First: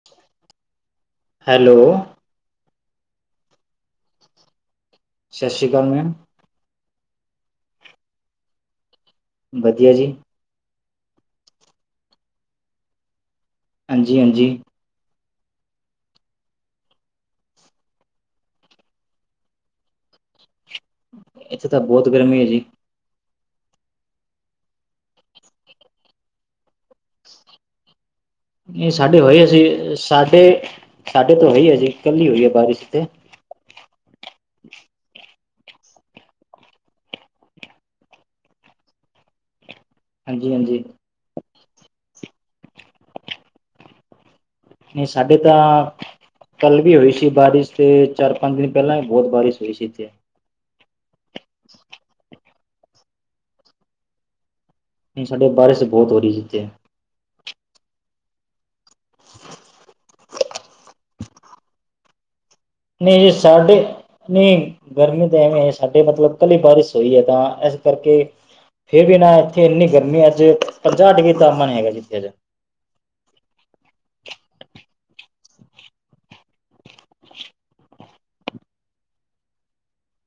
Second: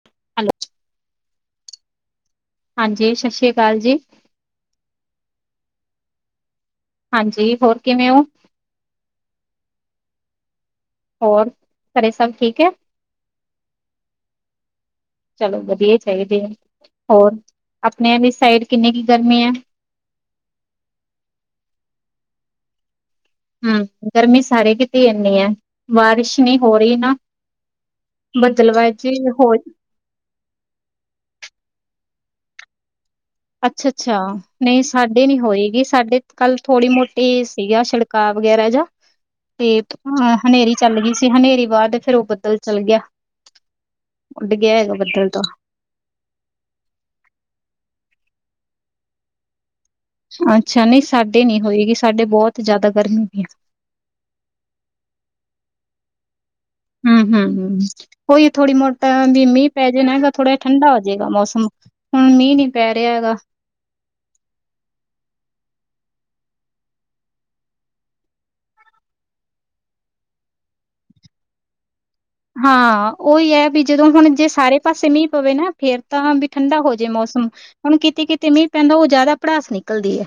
[inaudible] Hello hello ਹਾਂਜੀ ਸ਼ਸ਼ੀ ਆ ਕਾਲ ਜੀ ਸ਼ਸ਼ੀ ਕਾਲ ਮੈਮ ਹਾਂਜੀ ਹੋਰ ਕਿਵੇਂ ਓ? ਵਧੀਆ ਜੀ ਹੋਰ ਘਰੇ ਸਭ ਠੀਕ ਐ? ਹਾਂਜੀ ਹਾਂਜੀ ਚਲੋ ਵਧੀਆ ਈ ਚਾਈਦੇ ਐ। ਹੋਰ ਆਪਣੇ ਦੀ ਸਾਈਡ ਕਿੰਨੀ ਕ ਗਰਮੀ ਐ? ਇੱਥੇ ਤਾਂ ਬੋਤ ਗਰਮੀ ਐ ਜੀ। ਹੰ, ਗਰਮੀ ਸਾਰੀ ਕੀਤੀ ਇੰਨੀ ਏ, ਬਾਰਿਸ਼ ਨਈ ਹੋ ਰਈ ਨਾ। ਨਈ ਬੱਦਲਵਾਜੀ ਸਾਡੇ ਹੋਈ ਏ, ਹੋ ਅਸੀ, ਸਾਡੇ ਸਾਡੇ ਤੇ ਹੋਈ ਏ ਅਜੇ ਕੱਲ ਈ ਹੋਈ ਏ ਬਾਰਿਸ਼, ਇੱਥੇ ਅੱਛਾ-ਅੱਛਾ, ਨਈ ਸਾਡੇ ਨੀ ਹੋਏਗੀ ਸਾਡੇ ਕੱਲ ਥੋੜ੍ਹੀ ਮੋਟੀ ਸੀਗਾ ਸੜਕ ਕਾ ਵਗੈਰਾ ਜਾਂ ਇਹ ਹਾਂ, ਹਾਂਜੀ ਹਨੇਰੀ ਹਾਂਜੀ ਚੱਲ ਗੀ ਸੀ, ਹਨੇਰੀ ਬਾਅਦ ਫੇਰ ਓਹ ਬੱਦਲ ਚੱਲ ਗਿਆ, ਉੱਡ ਗਿਆ। ਨਈ ਸਾਡੇ ਤਾਂ ਕੱਲ ਵੀ ਹੋਈ ਸੀ ਬਾਰਿਸ਼ ਤੇ, ਚਾਰ-ਪੰਜ ਦਿਨ ਪੈਲਾਂ ਵੀ ਬੋਤ ਬਾਰਿਸ਼ ਹੋਈ ਸੀ, ਇੱਥੇ। ਅੱਛਾ, ਨਈ ਸਾਡੇ ਨੀ ਹੋਇਗੀ। ਸਾਡੇ ਬੋਤ ਜਿਆਦਾ ਗਰਮੀ ਹੁੰ, ਸਾਡੇ ਬਾਰਿਸ਼ ਤੇ ਬੋਤ ਹੋਰੀ ਏ ਇੱਥੇ ਹੂੰ-ਹੂੰ-ਹੂੰ ਓਈ ਥੋੜੀ ਮੋਟਾ ਵੀ ਮੀਂਹ ਪੈ ਜਾਣਾ ਹੈਗਾ ਥੋੜਾ ਠੰਡਾ ਹੋ ਜਾਏਗਾ ਮੌਸਮ। ਹੁਨ ਮੀਂਹ ਦੀ ਨਈਂ ਸਾਡੇ ਨਈਂ, ਗਰਮੀ ਤਾਂ ਸਾਡੇ ਮਤਲਬ ਕਲੀ ਬਾਰਿਸ਼ ਹੋਈ ਐ ਤਾਂ ਐਸ ਕਰਕੇ ਫਿਰ ਵੀ ਨਾ ਐਥੇ ਇੰਨੀ ਗਰਮੀ ਅੱਜ ਪੰਜਾਹ ਡਿਗਰੀ ਤਾਪਮਾਨ ਹੈਗਾ ਜੇ ਇੱਥੇ ਅੱਜ ਹਾਂ, ਉਈ ਐ ਬੀ ਜਦੋਂ ਹੁਨ ਜੇ ਸਾਰੇ ਪਾਸੇ ਮੀਂਹ ਪਵੇ ਨਾ ਫੇਰ ਤਾਂ ਬੀ ਠੰਡਾ ਹੋ ਜੇ ਮੌਸਮ। ਹੁਨ ਕਿਤੇ-ਕਿਤੇ ਮੀਂਹ ਪੈਂਦਾ, ਓਹ ਜਿਆਦਾ ਪੜਾਸ ਨਿਕਲਦੀ ਐ।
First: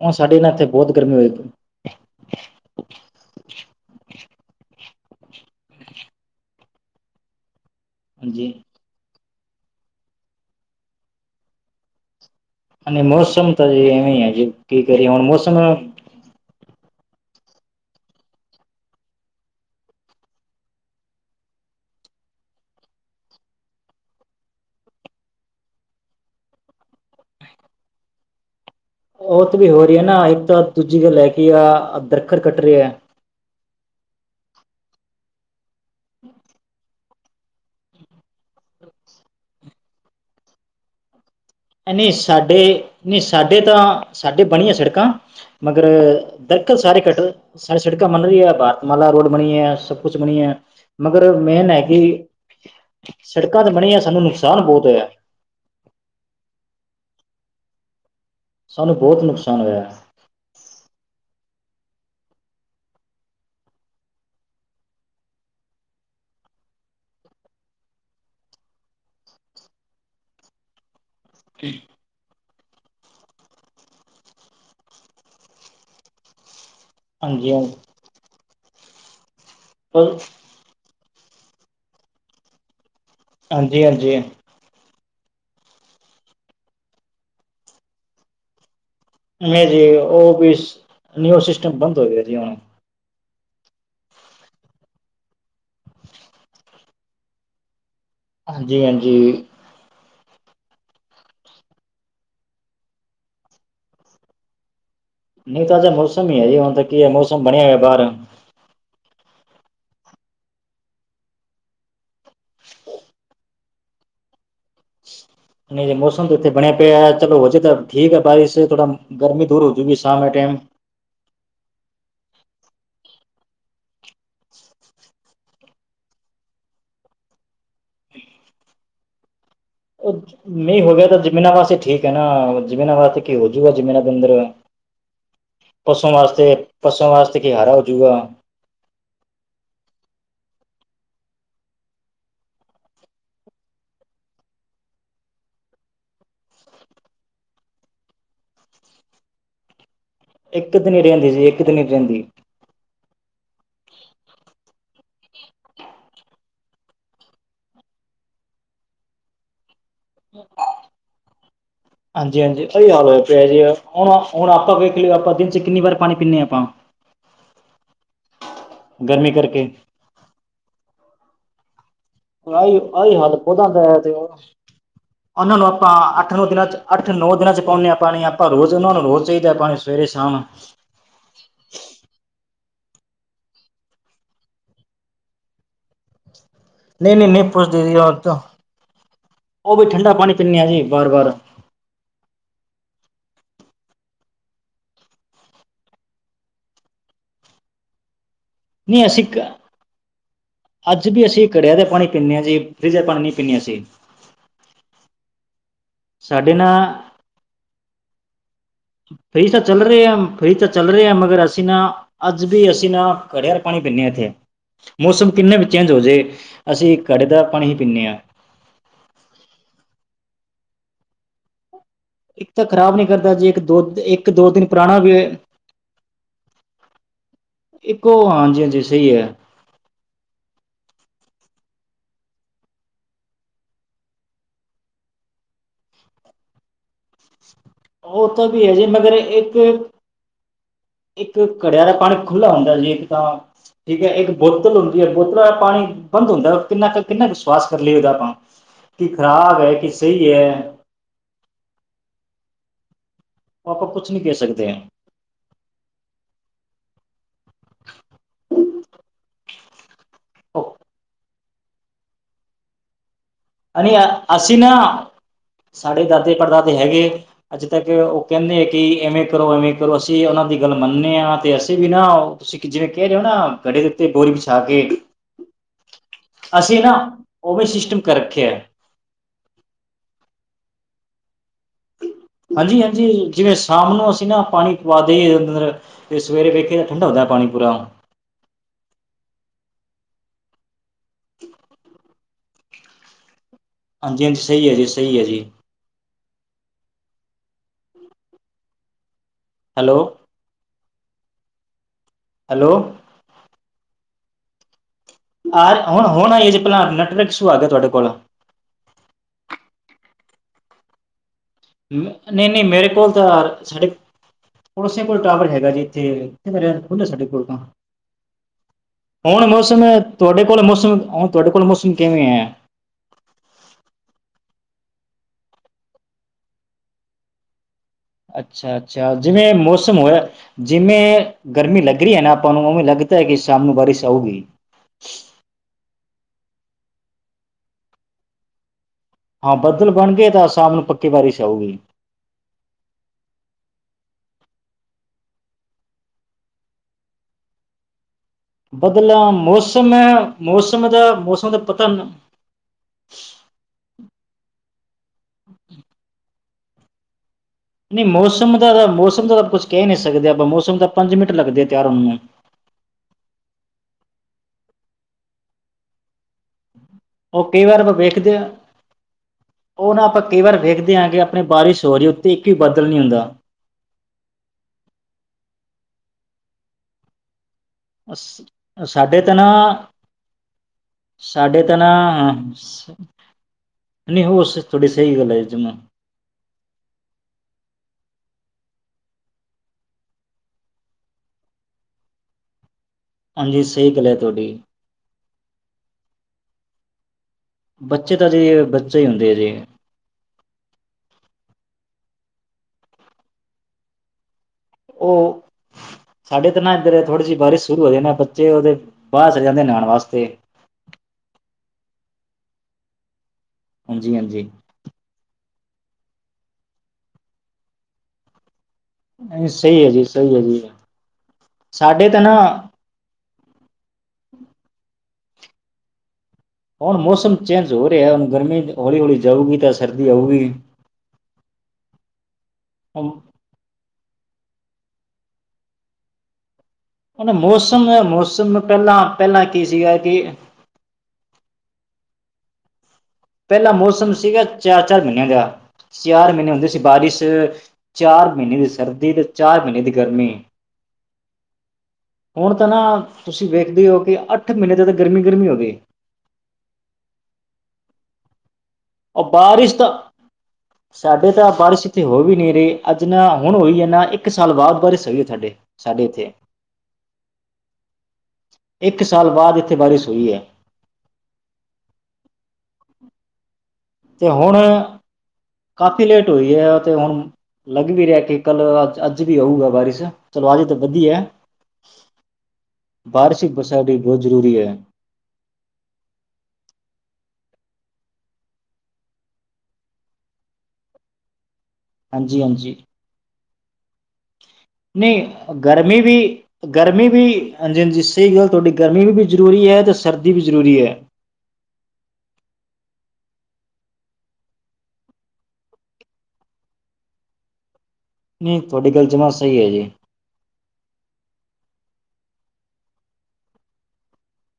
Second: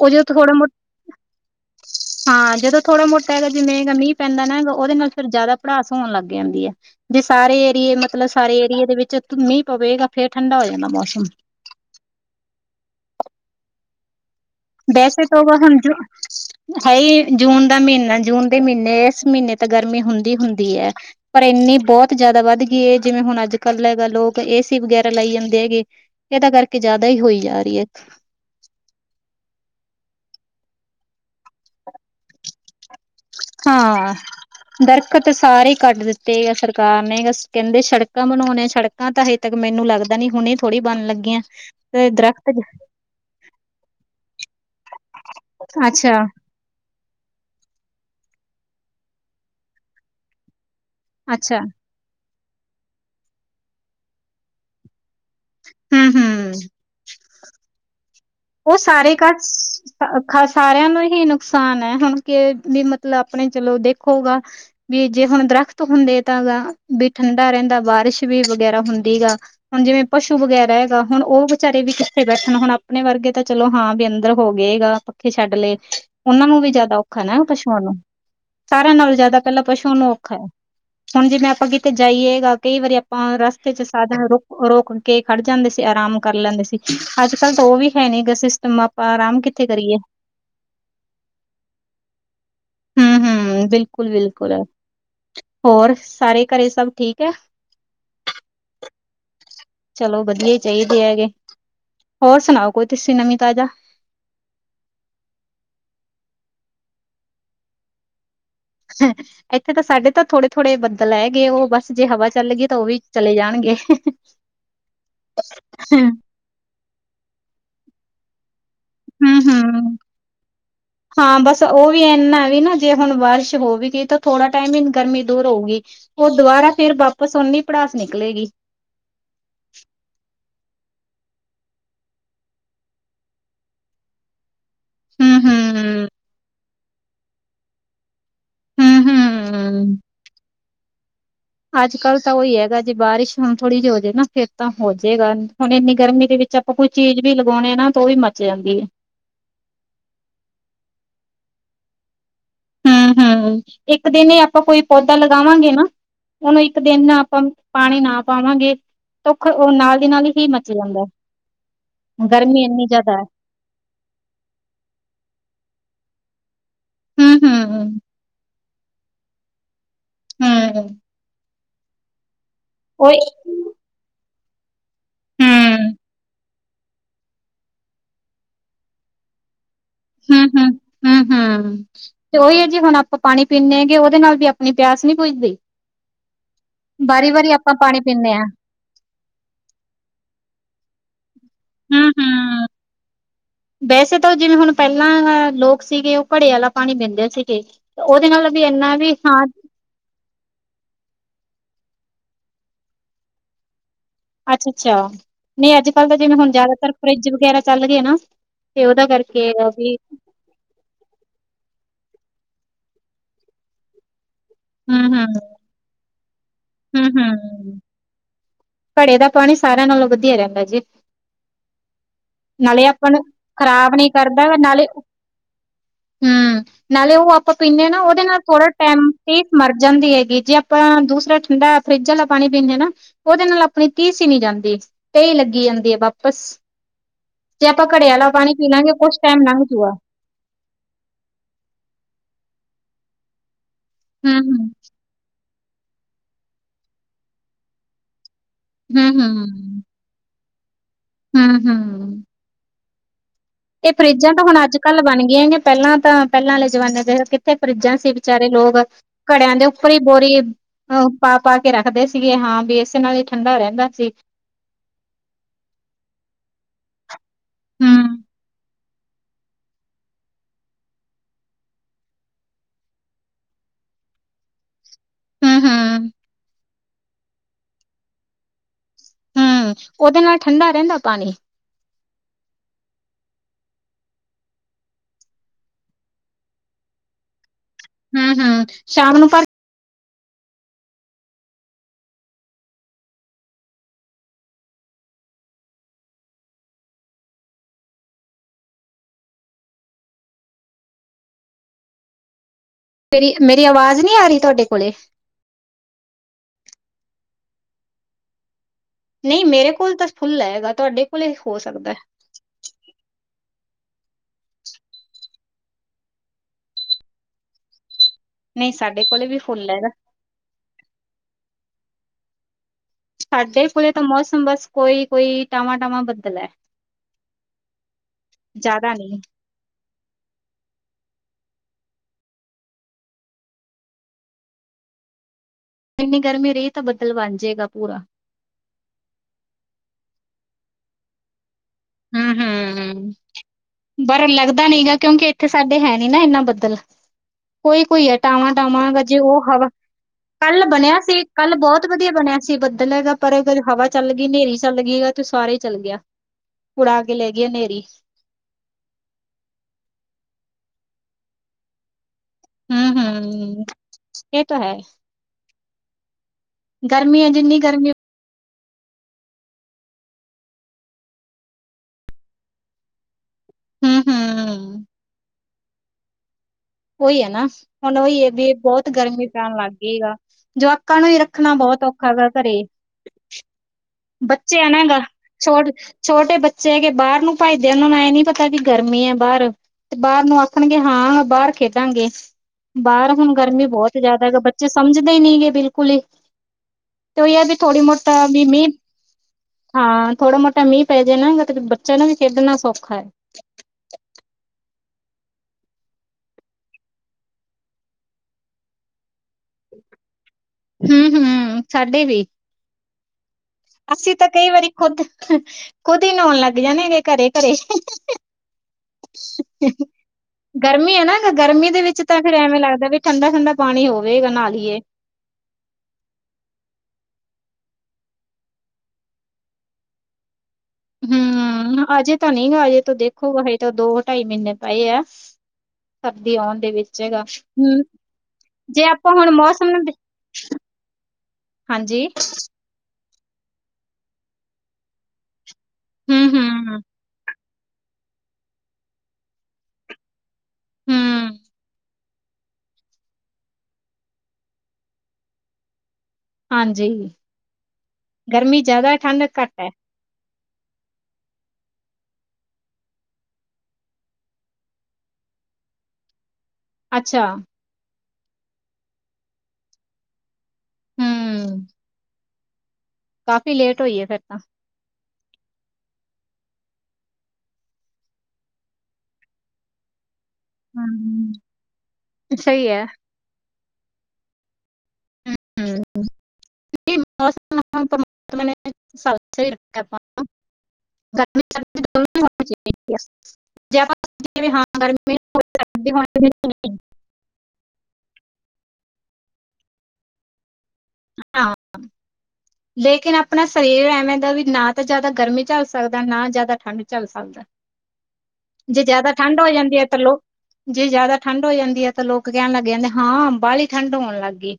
ਓਹ ਜੋ ਸਾਡੇ ਨਾ ਇੱਥੇ ਥੋੜਾ-ਮੋਟ ਬਹੁਤ ਗਰਮੀ ਹੋਈ ਹਾਂ, ਜਦੋਂ ਥੋੜਾ-ਮੋਟਾ ਹੈਗਾ ਜਿਵੇਂ ਮੀਂਹ ਪੈਂਦਾ ਨਾ ਗਾ ਓਹਦੇ ਨਾਲ ਫਿਰ ਜਾਦਾ ਪੜ੍ਹਾਸ ਹੋਨ ਲੱਗ ਜਾਂਦੀ ਏ ਜੇ ਸਾਰੇ ਏਰੀਏ ਮਤਲਬ ਹਾਂਜੀ ਸਾਰੇ ਏਰੀਏ ਦੇ ਵਿੱਚ ਮੀਂਹ ਪਵੇਗਾ ਫੇਰ ਠੰਡਾ ਹੋ ਜਾਂਦਾ ਮੌਸਮ। ਹਲੇ ਮੌਸਮ ਤੇ ਅਜੇ ਇਵੇਂ ਈ ਏ ਜੀ। ਕੀ ਕਰੀਏ ਹੁਣ ਬੈਸੇ ਤੋਂ ਵੋ ਮੌਸਮ ਹਮ ਜੋ ਹੈ ਈ ਜੂਨ ਦਾ ਮਹੀਨਾ, ਜੂਨ ਦੇ ਮਹੀਨੇ ਇਸ ਮਹੀਨੇ ਤਾਂ ਗਰਮੀ ਹੁੰਦੀ ਹੁੰਦੀ ਐ। ਪਰ ਐਨੀ ਬੋਤ ਜਾਦਾ ਵੱਦ ਗਈ ਏ ਜਿਵੇਂ ਹੁਨ ਅੱਜ ਕੱਲ੍ਹ ਹੈਗਾ ਲੋਕ ਏਸੀ ਵਗੈਰਾ ਲਾਈ ਜਾਂਦੇ ਹੈਗੇ ਐਹਦਾ ਕਰਕੇ ਜਿਆਦਾ ਈ ਹੋਈ ਜਾ ਰਹੀ ਏ। ਓਹ ਤੇ ਵੀ ਹੋ ਰਹੀ ਏ ਨਾ ਇੱਕ ਤਾਂ ਦੂਜੀ ਗੱਲ ਐ ਕੇ ਆ ਦੱਰਖਤ ਕੱਟ ਰਏ ਐ। ਹਾਂ, ਦਰਖਤ ਤੇ ਸਾਰੇ ਈ ਕੱਟ ਦਿੱਤੇ ਐ ਸਰਕਾਰ ਨੇ ਬਸ ਕਹਿੰਦੇ ਸੜਕਾਂ ਬਣੌਨੀਆਂ, ਸੜਕਾਂ ਤਾਂ ਹਜੇ ਤੱਕ ਮੈਨੂੰ ਲੱਗਦਾ ਨੀ ਹੁਣੇ ਥੋੜ੍ਹੀ ਬਣਨ ਲੱਗੀਆਂ। ਐ ਤੇ ਨਈਂ ਦਰਖਤ ਸਾਡੇ, ਨਈਂ ਸਾਡੇ ਤਾਂ ਸਾਡੇ ਬਣੀਆਂ ਸੜਕਾਂ ਮਗਰ ਅੱਛਾ ਦਰਖਲ ਸਾਰੇ ਕੱਟ ਰੇ, ਸਾਰੀ ਸੜਕਾਂ ਬਣ ਰਈਐ ਭਾਰਤਮਾਲਾ ਰੋਡ ਬਣੀ ਐ, ਸਭ ਕੁਛ ਬਣੀ ਐ। ਮਗਰ ਅੱਛਾ ਮੇਨ ਹੈ ਕਿ ਸੜਕਾਂ ਤੇ ਬਣੀਆਂ ਸਾਨੂੰ ਨੁਕਸਾਨ ਬੋਤ ਹੋਇਐ। ਹੁੰ-ਹੁੰ, ਓਹ ਸਾਨੂੰ ਸਾਰੇ ਬਹੁਤ ਨੁਕਸਾਨ ਹੋਇਆ ਕਟ-ਕ ਖਾ ਸਾਰਿਆਂ ਨੂੰ ਹੀ ਨੁਕਸਾਨ ਹੈ ਹੁਣ ਕੇ ਵੀ ਮਤਲਬ ਆਪਣੇ ਚਲੋ ਦੇਖੋਗਾ ਬੀ ਜੇ ਹੁਨ ਦਰਖਤ ਹੁੰਦੇ ਤਾਂ ਬੀ ਠੰਡਾ ਰਹਿੰਦਾ ਬਾਰਿਸ਼ ਵੀ ਵਗੈਰਾ ਹੁੰਦੀ ਗਾ। ਹੁਨ ਜਿਵੇਂ ਪਸ਼ੂ ਵਗੈਰਾ ਹੈਗਾ ਹੁਨ ਓਹ ਵਚਾਰੇ ਵੀ ਕਿੱਥੇ ਬੈਠਨ, ਹੁਨ ਆਪਣੇ ਵਰਗੇ ਤਾਂ ਚਲੋ ਹਾਂ ਵੀ ਅੰਦਰ ਹੋ ਗਏਗਾ ਪੱਖੇ ਛੱਡ ਲਏ ਓਹਨਾ ਨੂੰ ਵੀ ਜਿਆਦਾ ਔਖਾ ਨਾ ਹਾਂਜੀ ਪਸ਼ੂਆਂ ਨੂੰ, ਸਾਰਿਆਂ ਨਾਲੋ ਜਿਆਦਾ ਪਹਿਲਾਂ ਪਸ਼ੂਆਂ ਨੂੰ ਹਾਂਜੀ ਔਖਾ ਐ। ਹੁਨ ਜਿਵੇਂ ਆਪਾਂ ਕਿਤੇ ਜਾਈਏ ਗਾ ਕਈ ਵਾਰੀ ਆਪਾਂ ਰਸਤੇ ਚ ਹਾਂਜੀ ਹਾਂਜੀ ਸਾਧਨ ਰੁਕ ਰੋਕ ਕੇ ਖੜ ਜਾਂਦੇ ਸੀ ਆਰਾਮ ਕਰ ਲੈਂਦੇ ਸੀ, ਅੱਜ ਕੱਲ ਤਾਂ ਓਹ ਵੀ ਹੈ ਨੀ ਗਾ ਸਿਸਟਮ ਆਰਾਮ ਨਹੀਂ ਕਿੱਥੇ ਜੀ, ਕਰੀਏ ਓਹ ਵੀ, ਨਈ ਓ ਸਿਸਟਮ ਬੰਦ ਹੋ ਗਿਆ ਜੀ ਹੁਨ। ਹੁੰ-ਹੁੰ, ਬਿਲਕੁਲ-ਬਿਲਕੁਲ। ਹੋਰ ਸਾਰੇ ਘਰੇ ਸਭ ਠੀਕ ਐ? ਹਾਂਜੀ-ਹਾਂਜੀ। ਚਲੋ ਵਦੀਆ ਈ ਚਾਹੀਦੀ ਐ ਹੈਗੇ। ਹੋਰ ਸੁਣਾਓ ਕੋਈ ਤੁਸੀਂ ਨਵੀਂ ਤਾਜਾ? ਨਵੀ ਤਾਂ ਅੱਜ ਮੌਸਮ ਈ ਐ ਜੀ ਹੁਨ ਤਾਂ ਕੀ ਐ ਮੌਸਮ ਬਨਿਆ ਹੋਇਆ ਹੁਨ ਬਾਹਰ। [unintelligible] ਇੱਥੇ ਤਾਂ ਸਾਡੇ ਤਾਂ ਥੋੜੇ- ਥੋੜ੍ਹੇ ਬੱਦਲ ਹੈਗੇ ਏ, ਓ ਬਸ ਜੇ ਹਵਾ ਚੱਲ ਗਈ ਤਾਂ ਓ ਵੀ ਚਲੇ ਜਾਨਗੇ। [inaudible] ਹੁਨ ਜੇ ਮੌਸਮ ਤਾਂ ਉੱਤੇ ਬਨੇਆ ਪੇਆ ਚਲੋ, ਹੋਜੇ ਤਾਂ ਠੀਕ ਆ ਬਾਰਿਸ਼ ਥੋੜਾ ਗਰਮੀ ਦੂਰ ਹੂੰ ਹੋਜੂਗੀ, ਸ਼ਾਮ ਦੇ ਟੈਮ ਹਾਂ, ਬਸ ਓ ਵੀ ਇਨਾ ਵੀ ਨਾ, ਜੇ ਹੁਨ ਬਾਰਿਸ਼ ਹੋਵੀਗੀ, ਤਾਂ ਥੋੜਾ ਟੈਮ ਈ ਗਰਮੀ ਦੂਰ ਹੋਊਗੀ। ਔਰ, ਦੁਬਾਰਾ ਫੇਰ ਵਾਪਸ ਓਨੀ ਪੜਾਸ ਨਿਕਲੇਗੀ। ਓ ਨਈ ਹੋ ਗੇਆ ਤਾਂ ਜ਼ਮੀਨਾਂ ਵਾਸਤੇ ਠੀਕ ਏ ਨਾ, ਜ਼ਮੀਨਾਂ ਵਾਸਤੇ ਕੀ ਹੋਜੂਗਾ ਜ਼ਮੀਨਾਂ ਬੰਦਰ ਪਸੂੋਂ ਹੂੰ-ਹੂੰ-ਹੂੰ-ਹੂੰ ਵਾਸਤੇ ਪਸੂਆਂ ਵਾਸਤੇ ਕੀ ਹਰਾ ਹੋਜੂਗਾ। ਹੂੰ, ਹੂੰ ਅੱਜ-ਕੱਲ੍ਹ ਤਾਂ ਉਹੀ ਹੈਗਾ, ਜੇ ਬਾਰਿਸ਼ ਹੁਨ ਥੋੜੀ ਜੀ ਹੋ ਜੇ ਨਾ, ਫਿਰ ਤਾਂ ਹੋਜੇਗਾ, ਹੁਨ ਇੰਨੀ ਗਰਮੀ ਦੇ ਵਿੱਚ ਚ ਆਪਾਂ ਕੋਈ ਚੀਜ਼ ਵੀ ਲਗਾਓਨੇ ਆ, ਨਾ ਓ ਵੀ ਮਚ ਜਾਂਦੀ ਏ। ਏਕ ਦਿਨ ਰਹਿੰਦੀ ਸੀ, ਏਕ ਦਿਨ ਨੀ ਰਹਿੰਦੀ। ਹੂੰ-ਹੂੰ, ਇੱਕ ਦਿਨ ਹੀ ਆਪਾਂ ਕੋਈ ਪੌਦਾ ਲਗਾਵਾਂਗੇ ਨਾ। ਉਹਨੂੰ ਇੱਕ ਦਿਨ ਨਾ ਆਪਾਂ ਨੂੰ ਪਾਨੀ ਨਾ ਪਾਵਾਂਗੇ। ਧੁੱਖ ਓ ਨਾਲ ਦੀ ਨਾਲ ਹੀ ਮੱਚ ਜਾਂਦਾ ਏ, ਗਰਮੀ ਏਨੀ ਜੇਆਦਾ ਏ। ਹੁਨ-ਹੁਨ ਆਪਾਂ ਵੇਖ ਲੇਓ, ਆਪਾਂ ਦਿਨ ਚ ਕਿੰਨੀ ਵਾਰ ਪਾਨੀ ਪੀਂਨੇ ਆਂ ਆਪਾਂ। ਹੂੰ, ਹੂੰ, ਹੂੰ ਗਰਮੀ ਕਰਕੇ ਹੂੰ ਆਈ- ਆਈ ਹਾਲ ਉਹ ਪੋਦਾਂ ਦੇ ਹੋਏਆ। [inaudible] ਉਹਨਾਂ ਨੂੰ ਆਪਾਂ ਅੱਠ ਨੌ ਦਿਨਾਂ ਚ ਅੱਠ ਨੌ ਦਿਨਾਂ ਚ ਪਾਓਨੇ ਆਂ ਪਾਨੀ, ਆਪਾਂ ਰੋਜ਼ ਉਹਨਾਂ ਨੂੰ ਰੋਜ਼ ਚਾਹੀਦਾ ਪਾਨੀ। ਸਵੇਰੇ -ਸ਼ਾਮ ਹੂੰ-ਹੂੰ, ਹੂੰ-ਹੂੰ ਤੇ ਉਹੀ ਏ, ਜੀ ਹੁਨ ਆਪਾਂ ਪਾਨੀ ਪੀਂਦੇ ਹੈਗੇ ਆਂ ਉਦੇ ਨਾਲ ਵੀ ਆਪਨੀ ਪੇਆਸ ਨੀ ਪੁੱਜਦੀ। [inaudible] ਨਈ-ਨਈ-ਨਈ ਪੁੱਛਦੀ ਜੇ ਪਾਣੀ ਔਰ ਪੀਂਨੇ ਤਾ, ਆ। ਓ ਵੀ ਠੰਡਾ ਪਾਨੀ ਪੀਂਨੇ ਆਂ, ਜੀ ਬਾਰ-ਬਾਰ ਹੂੰ, ਹੂੰ ਵੈਸੇ ਤਾਂ ਓ ਜਿਵੇਂ ਹੁਨ ਪਹਿਲਾਂ ਲੋਕ ਸੀਗੇ, ਓ ਘੜੇ ਆਲਾ ਪਾਨੀ ਪਿੰਦੇ ਸੀਗੇ। ਉਦੇ ਨਾਲ ਵੀ ਇੰਨਾ ਨਹੀਂ ਵੀ ਅਸੀਂ ਹਾਂ ਅੱਜ ਵੀ ਅਸੀਂ ਕੜ੍ਹਿਆ ਦੇ ਪਾਨੀ ਪੀਂਨੇ ਆ, ਜੀ ਫਰਿਜ ਦਾ ਪਾਨੀ ਨੀ ਪੀਂਨੇ ਅਸੀਂ। ਅੱਛਾ, ਅੱਛਾ ਨਈ ਅੱਜ ਕੱਲ ਤਾਂ ਜਿਵੇਂ ਹੁਨ ਸਾਡੇ ਨਾ ਜੇਆਦਾਤਰ ਫਰਿਜ ਵਗੈਰਾ ਚੱਲ ਗਏ ਨਾ, ਤੇ ਉਹਦਾ ਕਰਕੇ ਵੀ ਫਰਿਜ ਤਾਂ ਚੱਲ ਰਹੇ ਆ, ਮਗਰ ਅਸੀਂ ਨਾ ਅੱਜ ਵੀ ਅਸੀਂ ਨਾ ਘੜੇ ਦਾ ਪਾਨੀ ਪੀਨੇ ਆਂ, ਇੱਥੇ ਹੂੰ-ਹੂੰ, ਮੌਸਮ ਕਿੰਨੇ ਵੀ ਚੇਂਜ ਹੋਜੇ, ਅਸੀਂ ਕੜੇ ਦਾ ਪਾਨੀ ਹੀ ਹੂੰ-ਹੂੰ। ਪੀਂਨੇ ਆਂ। ਘੜੇ ਦਾ ਪਾਨੀ ਸਾਰੇਆਂ ਨਾਲੋਂ ਵਧੀਆ ਰਹਿੰਦਾ ਜੀ। ਇੱਕ ਤਾਂ ਨਾਲੇ ਖ਼ਰਾਬ ਨਹੀਂ ਆਪਾਂ ਨੂੰ ਕਰਦਾ ਜੀ ਇੱਕ ਦੋ ਖ਼ਰਾਬ ਨੀ ਇੱਕ ਕਰਦਾ ਦੋ ਦਿਨ ਨਾਲੇ ਪੁਰਾਣਾ ਵੀ ਹੂੰ -ਨਾਲੇ ਓ ਆਪਾਂ ਪੀਂਨੇ ਆ, ਨਾ ਇੱਕੋ ਉਦੇ ਨਾਲ ਹਾਂਜੀ ਥੋੜਾ ਹਾਂਜੀ ਟੈਮ ਸਹੀ ਤੇ ਹੈ ਮਰ ਜਾਂਦੀ ਹੈਗੀ, ਜੇ ਆਪਨਾ ਦੂਸਰਠ- ਠੰਡਾ ਫਰਿੱਜ ਆਲਾ ਪਾਨੀ ਪੀਂਦੇ ਆ ਨਾ, ਉਹਦੇ ਨਾਲ ਆਪਨੀ ਤੀਸ ਹੀ ਨੀ ਜਾਂਦੀ। ਤੇਅ ਹੀ ਲੱਗੀ ਜਾਂਦੀ ਏ ਵਾਪਸ ਜੇ ਆਪਾਂ ਘੜੇ ਵਾਲਾ ਉਹ ਤਾਂ ਪਾਨੀ ਵੀ ਪੀ ਹੈ ਜੀ ਲਾਂਗੇ, ਮਗਰ ਕੁਛ ਟੈਮ ਨੰਗ ਇੱਕ ਜੂਗਾਂ। ਇੱਕ ਘੜੇਆ ਦਾ ਪਾਨੀ ਖੁਲਾ ਹੁੰਦਾ, ਏਕ ਤਾਂ ਠੀਕ ਏ, ਇੱਕ ਹੂੰ-ਹੂੰ, ਬੋਤਲ ਹੁੰਦੀ ਏ, ਬੋਤਲਾਂ ਆਲਾ ਪਾਨੀ ਬੰਦ ਹੁੰਦਾ ਕਿੰਨਾ ਕੁ ਕਿੰਨਾ ਕੁ ਸਵਾਸ ਕਰ ਲਈਏ, ਉਹਦਾ ਆਪਾਂ ਕੀ ਖਰਾਬ ਹੈ, ਹੂੰ-ਹੂੰ। ਕਿ ਸਹੀ ਏ। ਹੂੰ-ਹੂੰ। ਉਹ ਆਪਾਂ ਤੇ ਕੁਛ ਨਹੀਂ ਫਰਿਜਾਂ ਕਹਿ ਤਾਂ ਹੁਣ ਸਕਦੇ ਹਾਂ ਅੱਜ-ਕੱਲ੍ਹ ਬਣ ਗਈਆ ਨੇ। ਪੈਲਾਂ ਤਾਂ ਪੈਲਾਂ ਵਾਲੇ ਜਮਾਨੇ ਦੇ ਕਿੱਥੇ ਫਰਿੱਜਾਂ ਸੀ ਵਿਚਾਰੇ ਲੋਕ ਕੜਿਆਂ ਦੇ ਉ ਥੋਰੀ ਬੋਰੀ ਅ ਪਾ-ਪਾ ਕੇ ਰੱਖਦੇ ਸੀਗੇ, ਹਾਂ ਵੀ ਇਸੇ ਨਾਲ ਹੀ ਅਰੇ ਯਾਰ ਅਸੀਂ ਨਾ, ਸਾਡੇ ਦਾਦੇ ਪੜਦਾਦੇ ਹੈਗੇ। ਅੱਜੇ ਤੱਕ ਓ ਹੂੰ, ਕੈਂਦੇ। ਕਿ ਐਵੇਂ ਕਰੋ ਐਵੇਂ ਕਰੋ, ਅਸੀਂ ਓਨਾਂ ਦੀ ਗੱਲ ਮੰਨਦੇ ਆ ਤੇ ਅਸੀਂ ਵੀ ਨਾ ਤੁਸੀਂ ਜਿਵੇਂ ਕੈ ਰੇਓ ਨਾ। ਗੜੇ ਦੇ ਉਤੇ ਬੋਰੀ ਵਿਛਾ ਕੇ ਹਾਂ-ਹਾਂ। ਅਸੀਂ ਨਾ, ਓਹੀ ਸਿਸਟਮ ਕਰ ਰੱਖਿਆ ਐ। ਹਾਂ ਓਦੇ ਨਾਲ ਠੰਡਾ ਰੇਂਦਾ ਪਾਨੀ। ਹਾਂਜੀ-ਹਾਂਜੀ ਜਿਵੇਂ ਸ਼ਾਮ ਨੂੰ ਅਸੀਂ ਨਾ ਪਾਨੀ ਪਵਾਦੇ ਅਐ ਅੰਦਰ ਤੇ ਸਵੇਰੇ ਵੇਖੇ ਤਾਂ ਠੰਡਾ ਹੁੰਦਾ ਪਾਨੀ ਪੂਰਾ ਹੂੰ-ਹੂੰ ਸ਼ਾਮ ਨੂੰ ਭਰ ਹਾਂਜੀ-ਹਾਂਜੀ ਸਈ ਐ ਜੀ ਸਈ ਐ ਜੀ। ਹੈਲੋ ਹੈਲੋ ਤੇੇਰੀ ਮੇਰੀ ਆਵਾਜ਼ ਨਈ ਆ ਰੀ ਤੁਆਡੇ ਕੋਲੇ? ਆਰ ਹੁਣ-ਹੁਣ ਆਈਏ ਜੇ ਪੈਲਾਂ ਨਟਵਕ ਇਸ਼ੂ ਆ ਗਿਆ ਤੁਆਡੇ ਕੋਲੋ ਨਈ ਮੇਰੇ ਕੋਲ ਤਾਂ ਫੁੱਲ ਹੈਗਾ ਤੁਆਡੇ ਕੋਲੇ ਹੋ ਸਕਦਾ। ਨਈ-ਨਈ ਮੇਰੇ ਕੋਲ ਤਾਂ ਸਾਡੇ ਪੜੋਸੀਆਂ ਕੋਲ ਟਾਵਰ ਹੈਗਾ ਜੀ ਏਥੇੇ ਨੇਟ ਫੂੱਲ ਆ ਸਾਡੇ ਕੋਲ ਤਾਂ ਨਹੀਂ ਸਾਡੇ ਕੋਲੇ ਵੀ ਹੁਣ ਫੁੱਲ ਮੌਸਮ ਹੈਗਾ, ਤੁਆਡੇ ਕੋਲ ਮੌਸਮ ਹੁਣ ਤੁਆਡੇ ਕੋਲ ਮੌਸਮ ਕਿਵੇਂ ਐ? ਸਾਡੇ ਕੋਲੇ ਤਾਂ ਮੌਸਮ ਬਸ ਕੋਈ-ਕੋਈ, ਟਵਾਂ-ਟਵਾਂ ਬੱਦਲ ਏ। ਜ਼ਿਆਦਾ ਅੱਛਾ-ਅੱਛਾ ਨਹੀਂ, ਜਿਵੇਂ ਮੋ ਮੌਸਮ ਹੋਯਾ ਜਿਵੇਂ ਗਰਮੀ ਲੱਗ ਰਹੀ ਐ ਨਾ ਆਪਾਂ ਨੂੰ ਉਵੇਂ ਲੱਗਤਾ ਐ ਕਿ ਸ਼ਾਮ ਨੂੰ ਬਾਰਿਸ਼ ਆਊਗੀ। ਹ ਇੰਨੀ ਗਰਮੀ ਰਈ ਤਾਂ ਬੱਦਲ ਵਣ ਜਾਏਗਾ ਪੂਰਾ। ਹਾਂ ਬੱਦਲ ਬਣ ਗਏ ਤਾਂ ਸ਼ਾਮ ਨੂੰ ਪੱਕੇ ਬਾਰਿਸ਼ ਆਊਗੀ। ਹੂੰ-ਹੂੰ। ਬਰ ਲੱਗਦਾ ਨੀ ਗਾ ਕਿਉਂਕਿ ਏਥੇ ਸਾਡੇ ਹੈ ਨੀ ਨਾ ਇੰਨਾ ਬੱਦਲ ਕੋਈ-ਕੋਈ ਆ ਟਾਵਾਂ-ਟਾਵਾਂ ਵ ਬਦਲਾ ਜੇ ਓ ਹਵਾ, ਮੌਸਮ ਹੈ ਕੱਲ ਮੌਸਮ ਬਣਿਆ ਦਾ ਸੀ ਮੌਸਮ ਕੱਲ ਦਾ ਬੋਤ ਪਤਾ ਵਧੀਆ ਨਹੀਂ ਬਣਿਆ ਸੀ ਬੱਦਲ ਹੈਗਾ ਪਰ ਕਦੀ ਹਵਾ ਚੱਲਗੀ ਨੇਰੀ ਚੱਲਗੀ ਏ ਤੇ ਸਾਰੇ ਈ ਚੱਲ ਗਯਾ। ਉੜਾ ਕੇ ਲੈ ਗਏ ਹਨੇਰੀ। ਮੌਸਮ ਦਾ ਤਾਂ ਮੌਸਮ ਦਾ ਤਾਂ ਕੁਛ ਕੈ ਨੀ ਸਕਦੇ ਆਪਾਂ ਮੌਸਮ ਦਾ ਪੰਜ ਮਿੰਟ ਲੱਗਦੇ ਆ ਤਿਆਰ ਹੋਨ ਨੂੰ ਹੂੰ-ਹੂੰ ਏਹ ਤਾਂ ਹੈ। ਗਰਮੀ ਹੈ ਓ ਜਿੰਨੀ ਕਈ ਵਾਰ ਗਰਮੀ ਤਾਂ ਵੇਖਦੇ ਆ। ਓ ਨਾ ਆਪਾਂ ਕਈ ਵਾਰ ਵੇਖਦੇ ਹੈਗੈ ਐ ਕਿ ਆਪਣੇ ਬਾਰਿਸ਼ ਹੋਰੀ ਹੋਤੀ ਏਕ ਵੀ ਬਦਲ ਨੀ ਹੁੰਦਾ। ਹਾਂ-ਹਾਂ। ਓਈ ਐ ਨਾ। ਹੁਣ ਓਈ ਐ ਵੀ ਅਸ- ਬੋਤ ਸਾਡੇ ਗਰਮੀ ਤਾਂ ਨਾ ਪੈਣ ਲੱਗ ਗਈ ਗਾਂ ਜਵਾਕਾਂ ਨੂੰ ਈ ਰੱਖਣਾ ਸਾਡੇ ਤਾਂ ਬੋਤ ਨਾ ਔਖਾ ਵੇ ਹਾਂ, ਕਰੇ। ਸ- ਨਹੀਂ ਹੋ ਬੱਚੇ ਸ- ਆਨਾ ਤੁਹਾਡੀ ਗਾ ਸਹੀ ਗੱਲ ਹੈ ਛੋਟ ਜਮਾ ਛੋਟੇ ਬੱਚੇ ਹੈਗੇ ਬਾਰ ਨੂੰ ਭੱਜਦੇ ਓਨਾਂ ਨੂੰ ਏਹ ਨੀ ਪਤਾ ਕਿ ਗਰਮੀ ਐ ਬਾਰ। ਤੇ ਬਾਰ ਨੂੰ ਆਖਣਗੇ ਹਾਂ ਬਾਰ ਖੇਡਾਂਗੇ। ਬਾਰ ਹੁਣ ਹਾਂਜੀ ਗਰਮੀ ਸਹੀ ਬੋਤ ਗੱਲ ਹੈ ਜਾਦਾ ਹੈਗਾ ਤੁਹਾਡੀ ਬੱਚੇ ਸਮਝਦੇ ਨੀ ਗੇ ਬਿਲਕੁਲ, ਤੇ ਓਈ ਐ ਵੀ ਥੋੜ੍ਹੀ ਮੋਤ ਵੀ ਮੀ ਸਈ ਹੁੰਦੇ ਜੇ। ਹਾਂ ਥੋੜਾ ਮੋਟਾ ਮੀਂ ਪੈ ਜੇ ਣਾ ਗਾ ਬੱਚਿਆਂ ਨੂੰ ਵੀ ਖੇਡਣਾ ਸੌਖਾ ਐ। ਓ ਸਾਡੇ ਤਾਂ ਨਾ ਏਧਰ ਥੋੜੀ ਜੀ ਬਾਰਿਸ਼ ਸ਼ੁਰੂ ਹੋ ਜੇ ਨਾ ਬੱਚੇ ਓਦੇ ਬਾਰ ਚਲੇ ਜਾਂਦੇ ਨਾਣ ਵਾਸਤੇ। ਹੂੰ ਹੂੰ ਸਾਡੇ ਵੀ। ਅਸੀਂ ਹਾਂਜੀ ਤਾਂ ਹਾਂਜੀ ਕਈ ਵਾਰੀ ਖੁਦ ਖੁਦ ਈ ਨਾਉਣ ਲੱਗ ਜਾਣੇ ਗੇ ਘਰੇ ਘਰੇ। ਸਹੀ ਹੈ ਜੀ ਸਹੀ ਹੈ ਜੀ ਗਰਮੀ ਐ ਨਾ ਗਰਮੀ ਦੇ ਵਿੱਚ ਸਾਡੇ ਤਾਂ ਫੇਰ ਨਾ ਐਵੇਂ ਲੱਗਦਾ ਵੀ। ਥੰਡਾ ਠੰਡਾ ਪਾਣੀ ਹੋਵੇ ਨਾ ਲੀਏ। ਹੁਣ ਮੌਸਮ ਚੇਂਜ ਹੋ ਰਿਆ, ਹੁਣ ਗਰਮੀ ਹੌਲੀ ਹੌਲੀ ਜਾਊਗੀ ਤਾਂ ਸਰਦੀ ਆਊਗੀ। ਹੂੰਅ ਅਜੇ ਤਾਂ ਨੀ ਗਾ ਅਜੇ ਤੋਂ ਦੇਖੋ ਅਜੇ ਤੋਂ ਦੋ ਢਾਈ ਮੀਨੇ ਪਏ ਆ, ਸਰਦੀ ਆਉਣ ਦੇ ਵਿੱਚ। ਜੇ ਗਾ, ਉਹਨੇ ਹੂੰ ਮੌਸਮ ਮੌਸਮ ਜੇ ਪਹਿਲਾਂ ਆਪਾਂ ਹੁਣ ਪਹਿਲਾਂ ਕੀ ਮੌਸਮ ਨੂੰ ਸੀਗਾ ਕਿ ਹਾਂਜੀ ਪੈਲਾ ਮੌਸਮ ਸੀਗਾ ਚਾਰ-ਚਾਰ ਮੀਨਿਆਂ ਦਾ, ਚਾਰ ਹੂੰ-ਹੂੰ, ਮੀਨੇ ਹੁੰਦੀ ਸੀ ਹੂੰ ਬਾਰਿਸ਼। ਚਾਰ ਮੀਨੇ ਦੀ ਸਰਦੀ ਤੇ ਚਾਰ ਮੀਨੇ ਦੀ ਗਰਮੀ। ਹੁੰਅ। ਹੁਣ ਤਾਂ ਨਾ ਤੁਸੀਂ ਵੇਖਦੇ ਓ ਕੀ ਅੱਠ ਮੀਨੇ ਤੋਂ ਤਾਂ ਗਰਮੀ-ਗਰਮੀ ਹੋ ਗੀ। ਹਾਂਜੀ, ਗਰਮੀ ਜ਼ਾਦਾ ਓ ਬਾਰਿਸ਼ ਤਾਂ - [inaudible] ਸਾਡੇ ਤਾਂ ਬਾਰਿਸ਼ ਇੱਥੇ ਹੋ ਵੀ ਨੀ ਰਈ, ਅੱਜ ਨਾ ਹੁਣ ਹੋਈ ਏ ਨਾ ਇੱਕ ਸਾਲ ਬਾਦ ਬਾਰਿਸ਼ ਹੈਈ ਏ ਸਾਡੇ। ਸਾਢੇ ਏਥੇ। ਅੱਛਾ। ਇੱਕ ਸਾਲ ਬਾਦ ਏਥੇ ਬਾਰਿਸ਼ ਹੋਈ ਏ। ਹੂੰ ਕਾਫੀ ਲੇਟ ਹੋਈ ਏ। ਤੇ ਹੁਣ ਕਾਫ਼ੀ ਲੇਟ ਹੋਈ ਐ, ਤੇ ਹੁਣ ਲੱਗ ਵੀ ਰਿਆ ਕਿ ਕੱਲ੍ਹ ਅੱ ਅੱਜ ਵੀ ਹੋਈ ਏ ਬਾਰਿਸ਼। ਚਲੋ ਆਜੇ ਤੇ ਵਧੀਆ, ਹੂੰ ਸਹੀ ਹੈ ਬਾਰਿਸ਼ ਵੀ ਸਾਡੇ ਬੋਤ ਜ਼ਰੂਰੀ ਐ। [unintelligible] [unintelligible] ਹਾਂਜੀ-ਹਾਂਜੀ। [inaudible] [unintelligible] ਨਈ ਸਰਦੀ ਗਰਮੀ ਵੀ, ਹੋਣੀ ਨਹੀਂ ਗਰਮੀ ਵੀ ਹਾਂਜੀ-ਹਾਂਜੀ, ਸਈ ਗੱਲ ਤੁਆਡੀ। ਗਰਮੀ ਵੀ ਜ਼ਰੂਰੀ ਐ ਤੇ ਸਰਦੀ ਵੀ ਜ਼ਰੂਰੀ ਐ। [unintelligible] ਲੇਕਿਨ ਆਪਣਾ ਸਰੀਰ ਐਵੇਂ ਦਾ ਵੀ ਨਾ ਤਾਂ ਜ਼ਾਦਾ ਗਰਮੀ ਝੱਲ ਸਕਦਾ ਨਾ ਜ਼ਾਦਾ ਠੰਢ ਝਲ ਸਕਦਾ। ਨਹੀਂ ਜੇ ਤੁਹਾਡੀ ਗੱਲ ਜਾਦਾ ਜਮਾਂ ਠੰਡ ਹੋ ਸਹੀ ਹੈ ਜਾਂਦੀ ਐ ਜੀ ਤਾਂ ਲੋਕ ਜੇ ਜਾਦਾ ਠੰਢ ਹੋ ਜਾਂਦੀ ਐ ਤਾਂ ਲੋਕ ਕੈਣ ਲੱਗ ਜਾਂਦੇ, ਹਾਂ ਬਾਲੀ ਠੰਢ ਹੋਣ ਲੱਗ ਗੀ।